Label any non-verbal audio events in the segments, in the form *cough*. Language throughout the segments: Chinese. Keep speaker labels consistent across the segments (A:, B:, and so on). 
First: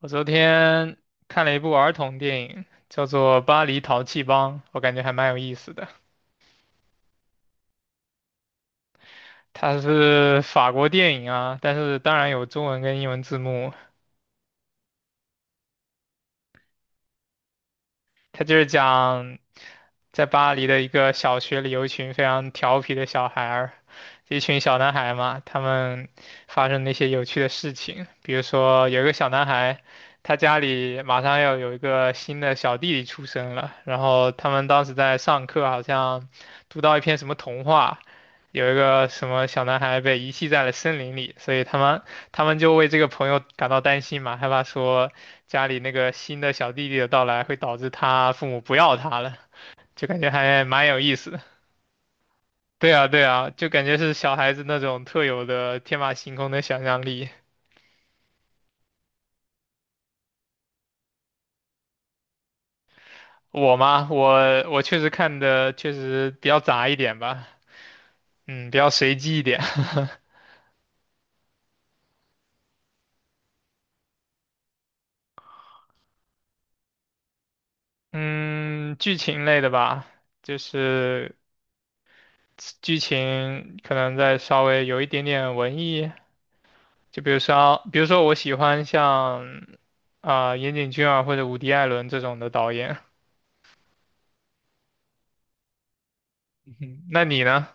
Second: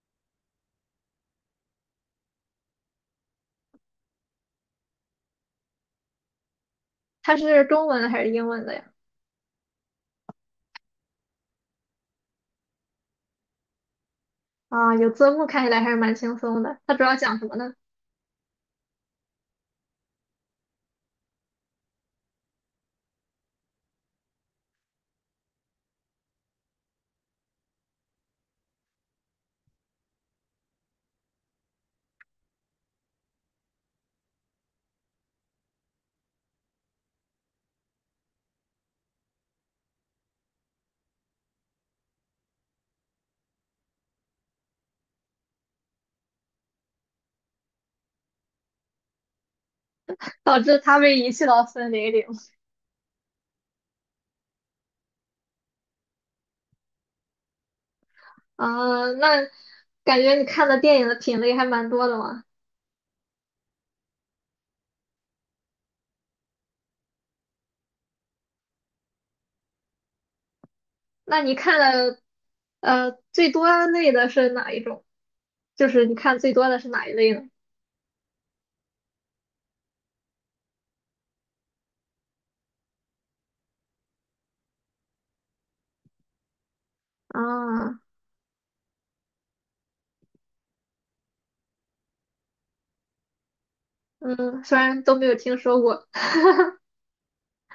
A: 我昨天看了一部儿童电影，叫做《巴黎淘气帮》，我感觉还蛮有意思的。
B: 它是中文的还是英文的呀？
A: 它是法国电影啊，但是当然有中文跟英文字幕，
B: 啊，有字幕看起来还是蛮轻松的。它主要讲什么呢？
A: 他就是讲在巴黎的一个小学里有一群非常调皮的小孩儿，一群小男孩嘛，他们发生那些有趣的事情，比如说有一个小男孩，他家里马上要有一个新的小弟弟出生了，然后他们当时在上课，好像读到一篇什么童话。有一个什么小男孩被遗弃在了森林里，所以他们就为这个朋友感到担心嘛，害怕说家里那个新的小弟弟的到来会导致他父母不要他了，就感觉
B: 导
A: 还
B: 致
A: 蛮
B: 他
A: 有意
B: 被遗
A: 思的。
B: 弃到森林里。
A: 对啊，对啊，就感觉是小孩子那种特有的天马行空的想象力。
B: 啊，那感觉你看的电影的品类还蛮多的嘛。
A: 我嘛，我确实看的确实比较杂一点吧，嗯，比较随机一点。
B: 那你看的最多类的是哪一种？就是你看最多的是哪一类呢？
A: *laughs* 嗯，剧情类的吧，就是剧情可能再稍微有一点点文艺，就比如说，比
B: 啊，
A: 如说我喜欢像岩井俊二或者伍迪·艾伦这种的导演，
B: 嗯，虽然都没有听说过。
A: 嗯，那你呢？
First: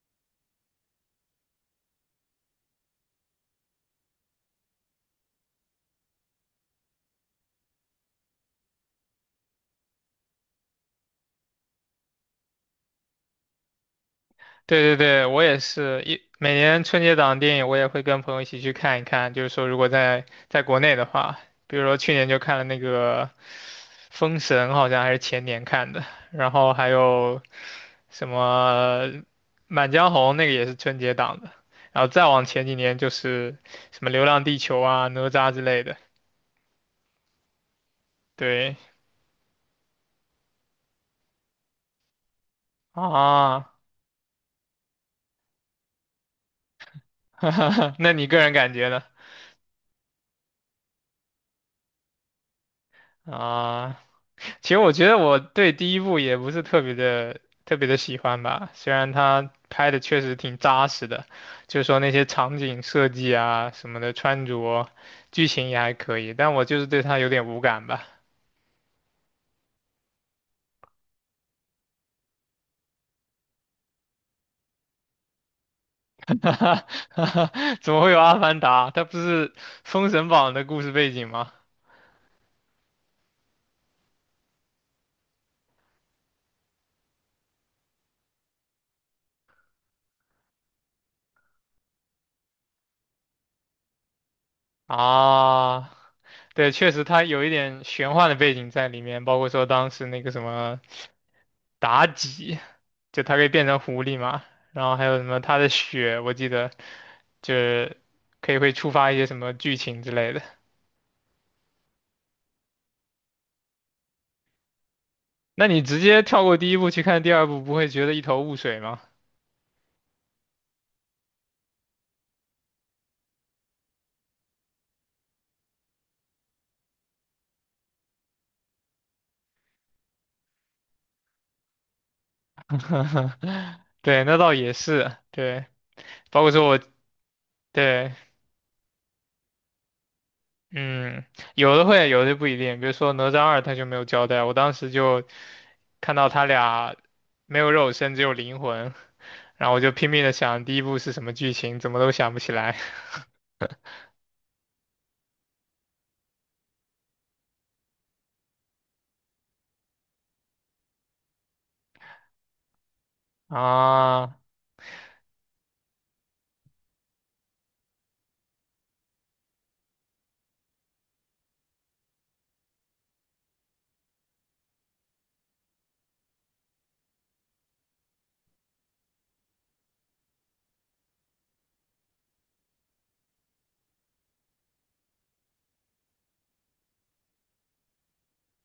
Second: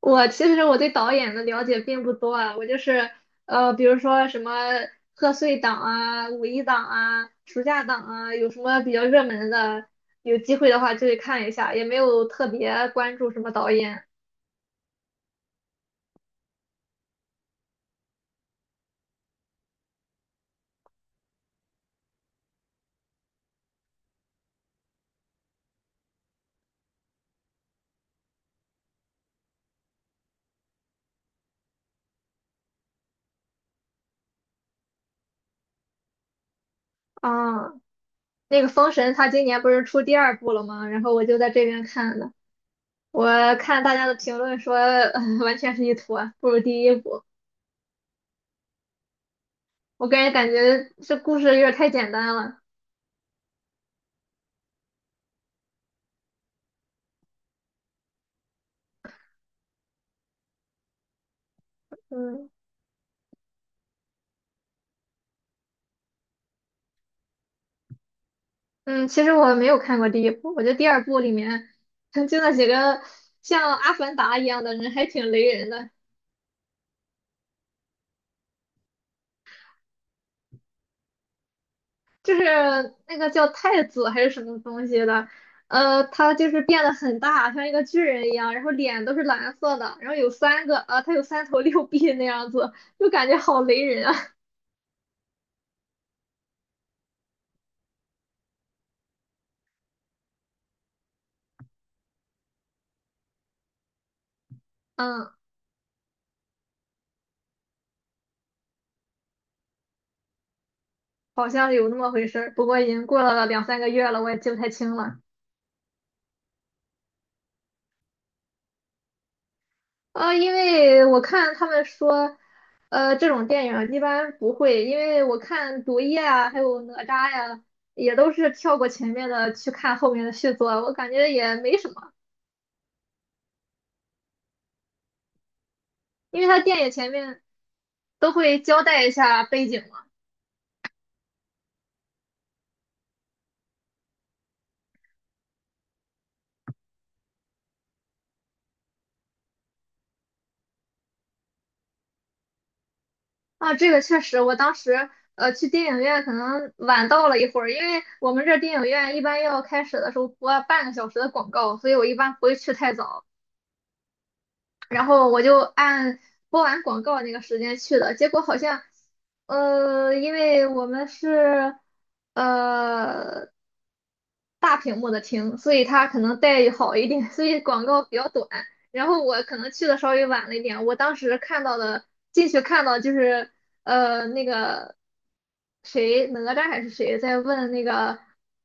B: 其实我对导演的了解并不多啊，我就是比如说什么贺岁档啊、五一档啊、暑假档啊，有什么比较热门的，有机会的话就去看一下，也没有特别关注什么导演
A: 对对对，我也是每年春节档电影，我也会跟朋友一起去看一看。就是说，如果在国内的话，比如说去年就看了那个《封神》，好像还是前年看的，然后还有什么《满江红》，那个也是春节档的。然后再往前几年就是什么《流浪地球》啊、《哪吒》之类的。
B: 啊。那个
A: 对
B: 《封神》它今年不是出第二部了吗？然后我就在这边看的，我
A: 啊。
B: 看大家的评论说，*laughs* 完全是一坨，不如第一部。
A: *laughs* 那你个人感觉呢？
B: 我个人感觉这故事有点太简单了，
A: 啊。其实我觉得我对第一部也不是特别的特别的喜欢吧，虽然它拍的确实挺扎实的，就是说那些
B: 嗯。
A: 场景设计啊什么的穿着，剧情也还可以，但我就是对它有点无感吧。
B: 嗯，其实我没有看过第一部，我觉得第二部里面曾经的几个像阿凡达一样的人还挺雷人的，
A: *laughs* 怎么会有《阿凡达》？它不是《封神榜》的故事背景吗？
B: 就是那个叫太子还是什么东西的，他就是变得很大，像一个巨人一样，然后脸都是蓝色的，然后有三个，他有三头六臂那样子，就感觉好雷人啊。
A: 啊，对，确实它有一点玄幻的背景在里面，包括说当时那个什么妲己，就它可以变成狐狸嘛。然后
B: *laughs*
A: 还有什
B: 嗯，
A: 么它的血，我记得就是可以会触发一些什么剧情之类的。
B: 好像有那么回事儿，不过已经过了两三个月了，我也记不太清了。
A: 那你直接跳过第一部去看第二部，不会觉得一头雾水吗？
B: 啊，因为我看他们说，这种电影一般不会，因为我看《毒液》啊，还有《哪吒》呀，也都是跳过前面的去看后面的续作，我感觉也没什么，
A: *laughs* 对，那倒也是，对，
B: 因
A: 包
B: 为
A: 括
B: 它
A: 说我
B: 电影前面
A: 对，
B: 都会交代一下背景嘛。
A: 嗯，有的会，有的不一定。比如说哪吒二，他就没有交代，我当时就看到他俩没有肉身，只有灵魂，然后我就拼命的想第一部是什么剧情，怎么都想不起来。
B: 啊，这个确实，我当时去电影院可能晚到了一会儿，因为我们这电影院一般要开始的时候播半个小时的广告，所以我一般不会去太早。
A: 啊。
B: 然后我就按播完广告那个时间去的，结果好像，因为我们是呃大屏幕的听，所以他可能待遇好一点，所以广告比较短。然后我可能去的稍微晚了一点，我当时看到的进去看到就是那个谁哪吒还是谁在问那个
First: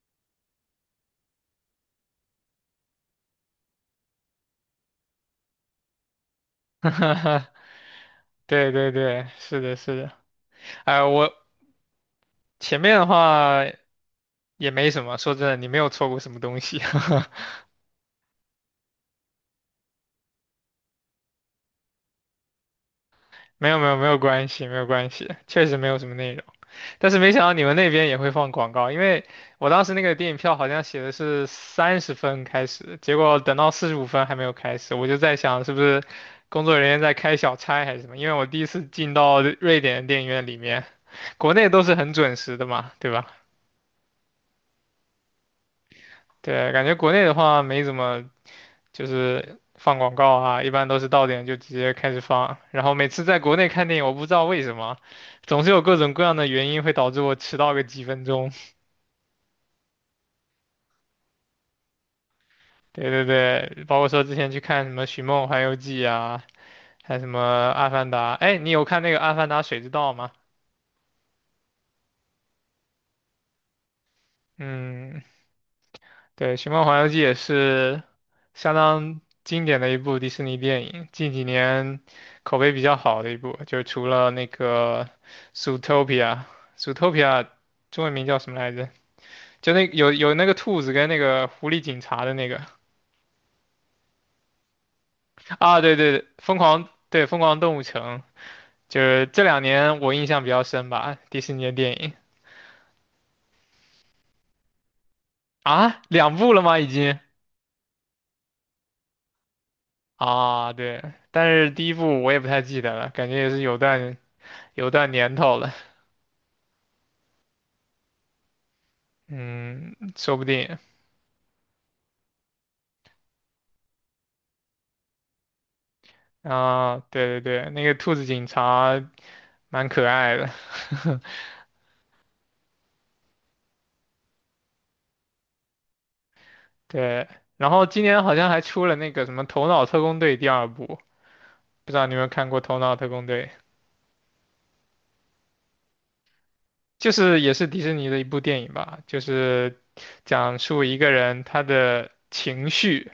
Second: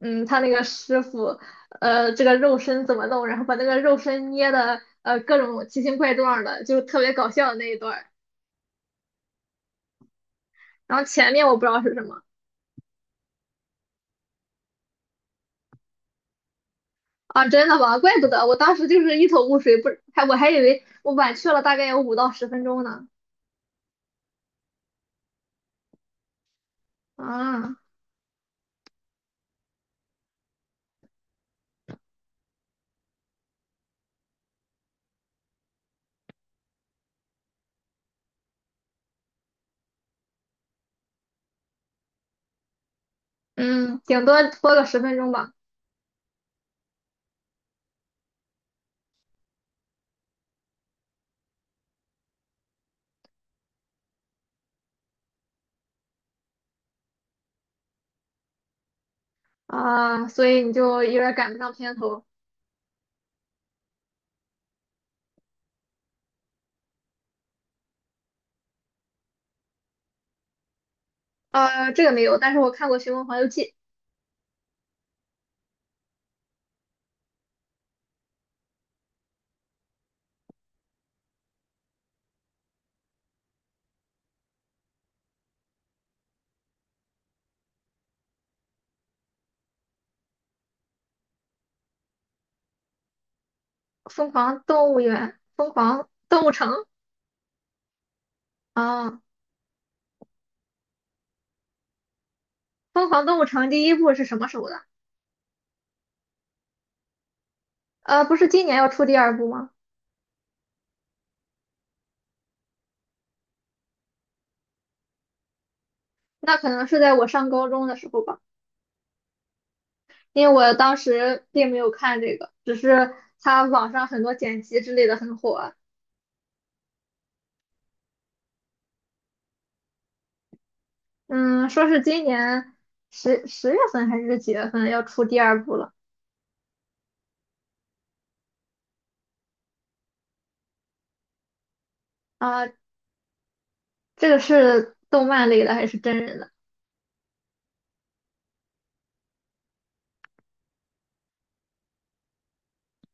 B: 他那个师傅。这个肉身怎么弄，然后把那个肉身捏的各种奇形怪状的，就特别搞笑
A: *laughs*
B: 的那一段儿。
A: 对对对，是的，是的。
B: 然
A: 哎，
B: 后
A: 我
B: 前面我不知道是什么。
A: 前面的话也没什么，说真的，你没有错过什么东西。
B: 啊，真的吗？怪不得我当时就是一头雾水，不还我还以为我晚去了大概有5到10分钟呢。
A: *laughs* 没有没有没有关系，没有关系，确实没有什么内容。但是没想到你们
B: 啊，
A: 那边也会放广告，因为我当时那个电影票好像写的是30分开始，结果等到45分还没有开始，我就在想是不是工作人员在开小差还是什么？因为我第一次进到瑞典的电影院里面，国内都是很准时的嘛，对吧？
B: 嗯，顶多播个十分钟吧。
A: 对，感觉国内的话没怎么就是放广告啊，一般都是到点就直接开始放。然后每次在国内看电影，我不知道为什么，总是有各种各样的原因会导致我迟到个几分钟。
B: 啊，所以你就有点赶不上片头。
A: 对对对，包括说之前去看什么《寻梦环游记》啊，还有什么《阿凡达》。哎，你有看那个《阿凡达：水之道》吗？
B: 这个没有，但是我看过《寻梦环游记》
A: 嗯，对，《寻梦环游记》也是相当经典的一部迪士尼电影，近几年口碑比较好的一部，就除了那个《Zootopia》，《Zootopia》中文名叫什么来着？就那有那个兔子跟那个狐狸警察的那个
B: 《疯狂动物园》《疯
A: 啊，对
B: 狂
A: 对，对
B: 动物
A: 疯
B: 城》。
A: 狂对疯狂动物城，就
B: 啊，
A: 是这2年我印象比较深吧，迪士尼的电影
B: 《疯狂动物城》第一部是什么时候的？
A: 啊，2部了吗？已经
B: 不是今年要出第二部吗？
A: 啊，对，但是第一部我也不太记得了，感觉也是有段年头了。
B: 那可能是在我上高中的时候吧，
A: 嗯，说不
B: 因为我
A: 定
B: 当时并没有看这个，只是它网上很多剪辑之类的很火啊。
A: 啊，对对对，那个兔子警察蛮可爱的。*laughs*
B: 嗯，说是今年十月份还是几月份要出第二部了。
A: 对。然后今年好像还出了那个什么《头脑特工队》第二部，不知道你有没有看过
B: 啊？
A: 《头脑特工队》，
B: 这个是动漫类的还是真人的？
A: 就是也是迪士尼的一部电影吧，就是讲述一个人他的情绪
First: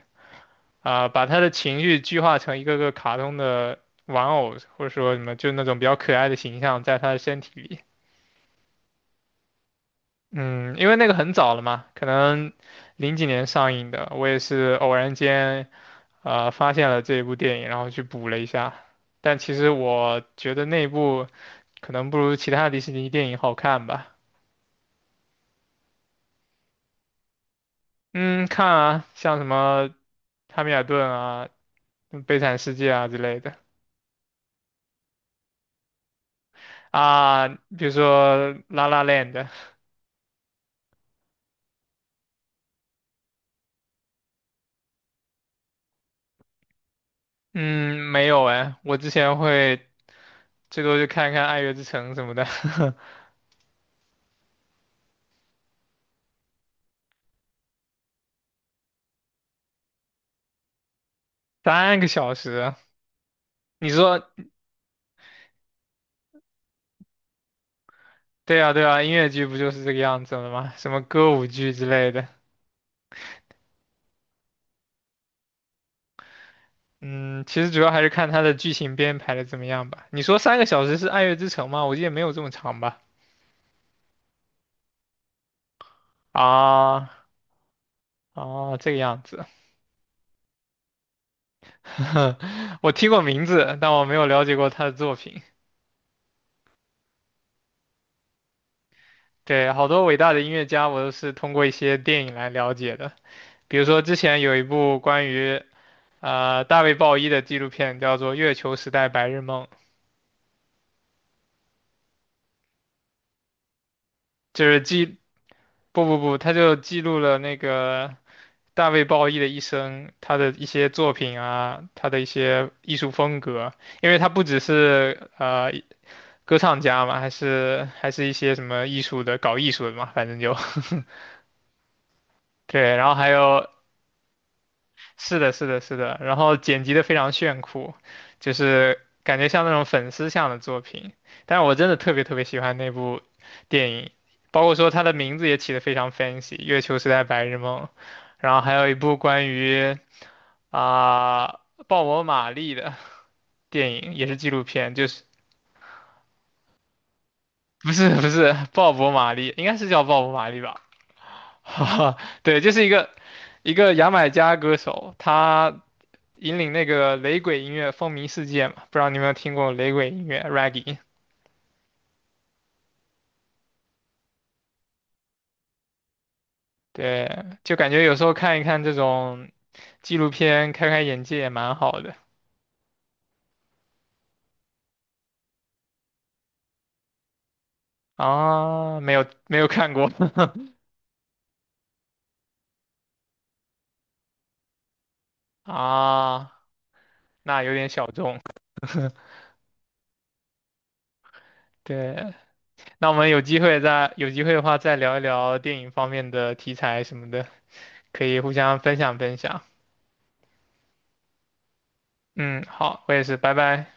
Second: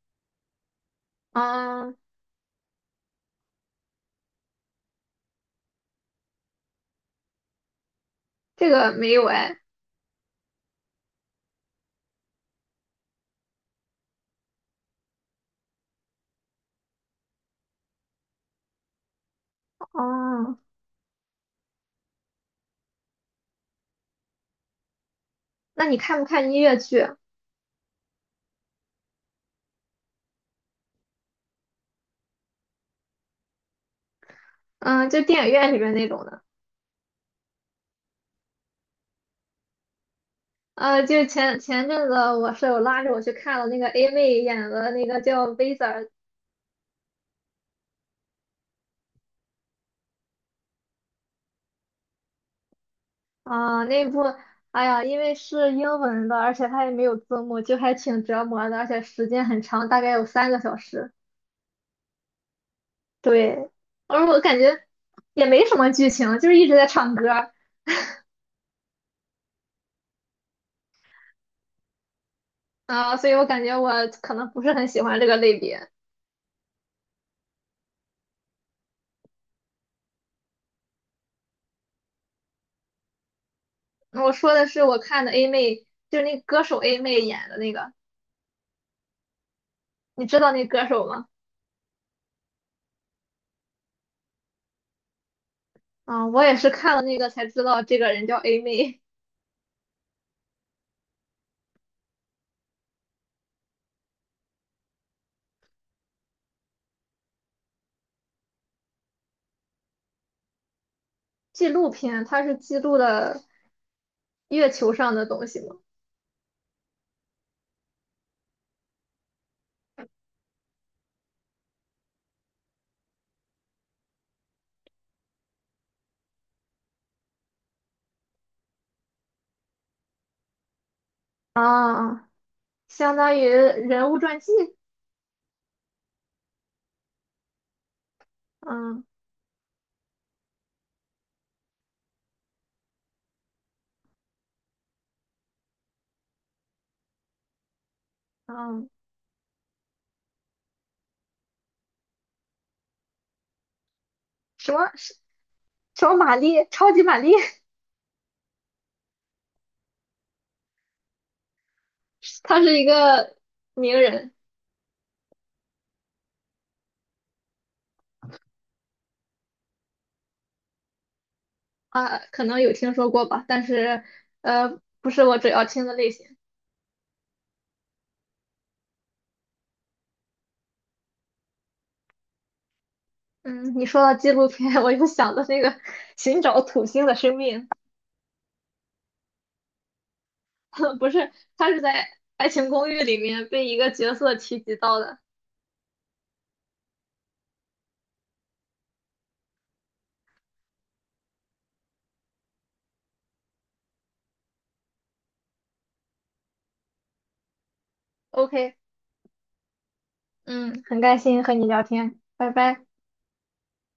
A: 啊，把他的情
B: 啊，
A: 绪具化成一个个卡通的玩偶，或者说什么就那种比较可爱的形象，在他的身体里。
B: 这个没有哎。
A: 嗯，因为那个很早了嘛，可能零几年上映的，我也是偶然间发现了这一部电影，然后去补了一下。但其实我觉
B: 哦，
A: 得那一部可能不如其他迪士尼电影好看吧。
B: 那你看不看音乐剧啊？
A: 嗯，看啊，像什么《汉密尔顿》啊、悲惨世界》啊之类的
B: 嗯，就电影院里边那种的。
A: 啊，比如说《La La n d
B: 就前阵子我舍友拉着我去看了那个 A 妹演的那个叫《w i z a r。
A: 嗯，没有哎，我之前会最多就看看《爱乐之城》什么的。
B: 啊，那部，哎呀，因为是英文的，而且它也没有字幕，就还挺折磨的，而且时间很长，大概有3个小时。
A: *laughs* 三个小时啊。
B: 对，
A: 你说
B: 而我感觉也没什么剧情，就是一直在唱歌儿。
A: 对啊，对啊，音乐剧不就是这个样子了吗？什么歌舞剧之类的。
B: 啊，所以我感觉我可能不是很喜欢这个类别。
A: 嗯，其实主要还是看它的剧情编排的怎么样吧。你说三个小时是《爱乐之城》吗？我记得没有这么长吧？
B: 我说的是我看的 A 妹，就是那歌手 A
A: 啊
B: 妹演的那个，
A: 啊，这个样子。
B: 你知道那歌手吗？
A: *laughs* 我听过名字，但我没有了解过他的作品。
B: 啊，我也是看了那个才知道这个人叫 A 妹。
A: 对，好多伟大的音乐家，我都是通过一些电影来了解的。比如说之前有一部关于大卫鲍伊的纪录片，叫做《月球时代白日梦》，
B: *laughs* 纪录片，它是记录的
A: 就
B: 月
A: 是
B: 球
A: 记
B: 上的东西吗？
A: 不不不，他就记录了那个大卫鲍伊的一生，他的一些作品啊，他的一些艺术风格，因为他不只是歌唱家嘛，还是一些什么艺术的，搞艺术的嘛，反正就。
B: 啊。
A: *laughs* 对。然后
B: 相
A: 还
B: 当于
A: 有，
B: 人物传记。
A: 是的，是的，是的，然后剪辑的非常炫酷，就是
B: 嗯
A: 感觉像那种粉丝向的作品。但是我真的特别特别喜欢那部电影，包括说它的名字也起得非常 fancy，《月球时代白日梦》，然后还有
B: 嗯，
A: 一部关于。啊，鲍勃·马利的电影也是纪录
B: 什
A: 片，就
B: 么
A: 是
B: 什么玛丽，超级玛丽，*laughs*
A: 不是不是鲍勃·马利，应该是叫鲍勃·马利吧？*laughs* 哈哈，对，
B: 她
A: 就
B: 是
A: 是
B: 一
A: 一个
B: 个
A: 一个
B: 名
A: 牙买
B: 人。
A: 加歌手，他引领那个雷鬼音乐风靡世界嘛，不知道你有没有听过雷鬼音乐 （Reggae）？
B: 啊，可能有听说过吧，但是不是我主要听的类型。
A: 对，就感觉有时候看一看这种纪录片，开开眼界也蛮好的
B: 嗯，你说到纪录片，*laughs* 我就想到那个寻找土星的生命，
A: 啊。没有没有看过。
B: *laughs* 不是，他是在《爱情公寓》里面被一个角色提及到的。
A: *laughs* 啊，那有点小众。对，那我们有机会的话再聊一聊电影方面的题材什么的，可以互
B: OK，
A: 相分享分享。
B: 嗯，很开心和你聊天，拜
A: 嗯，
B: 拜。
A: 好，我也是，拜拜。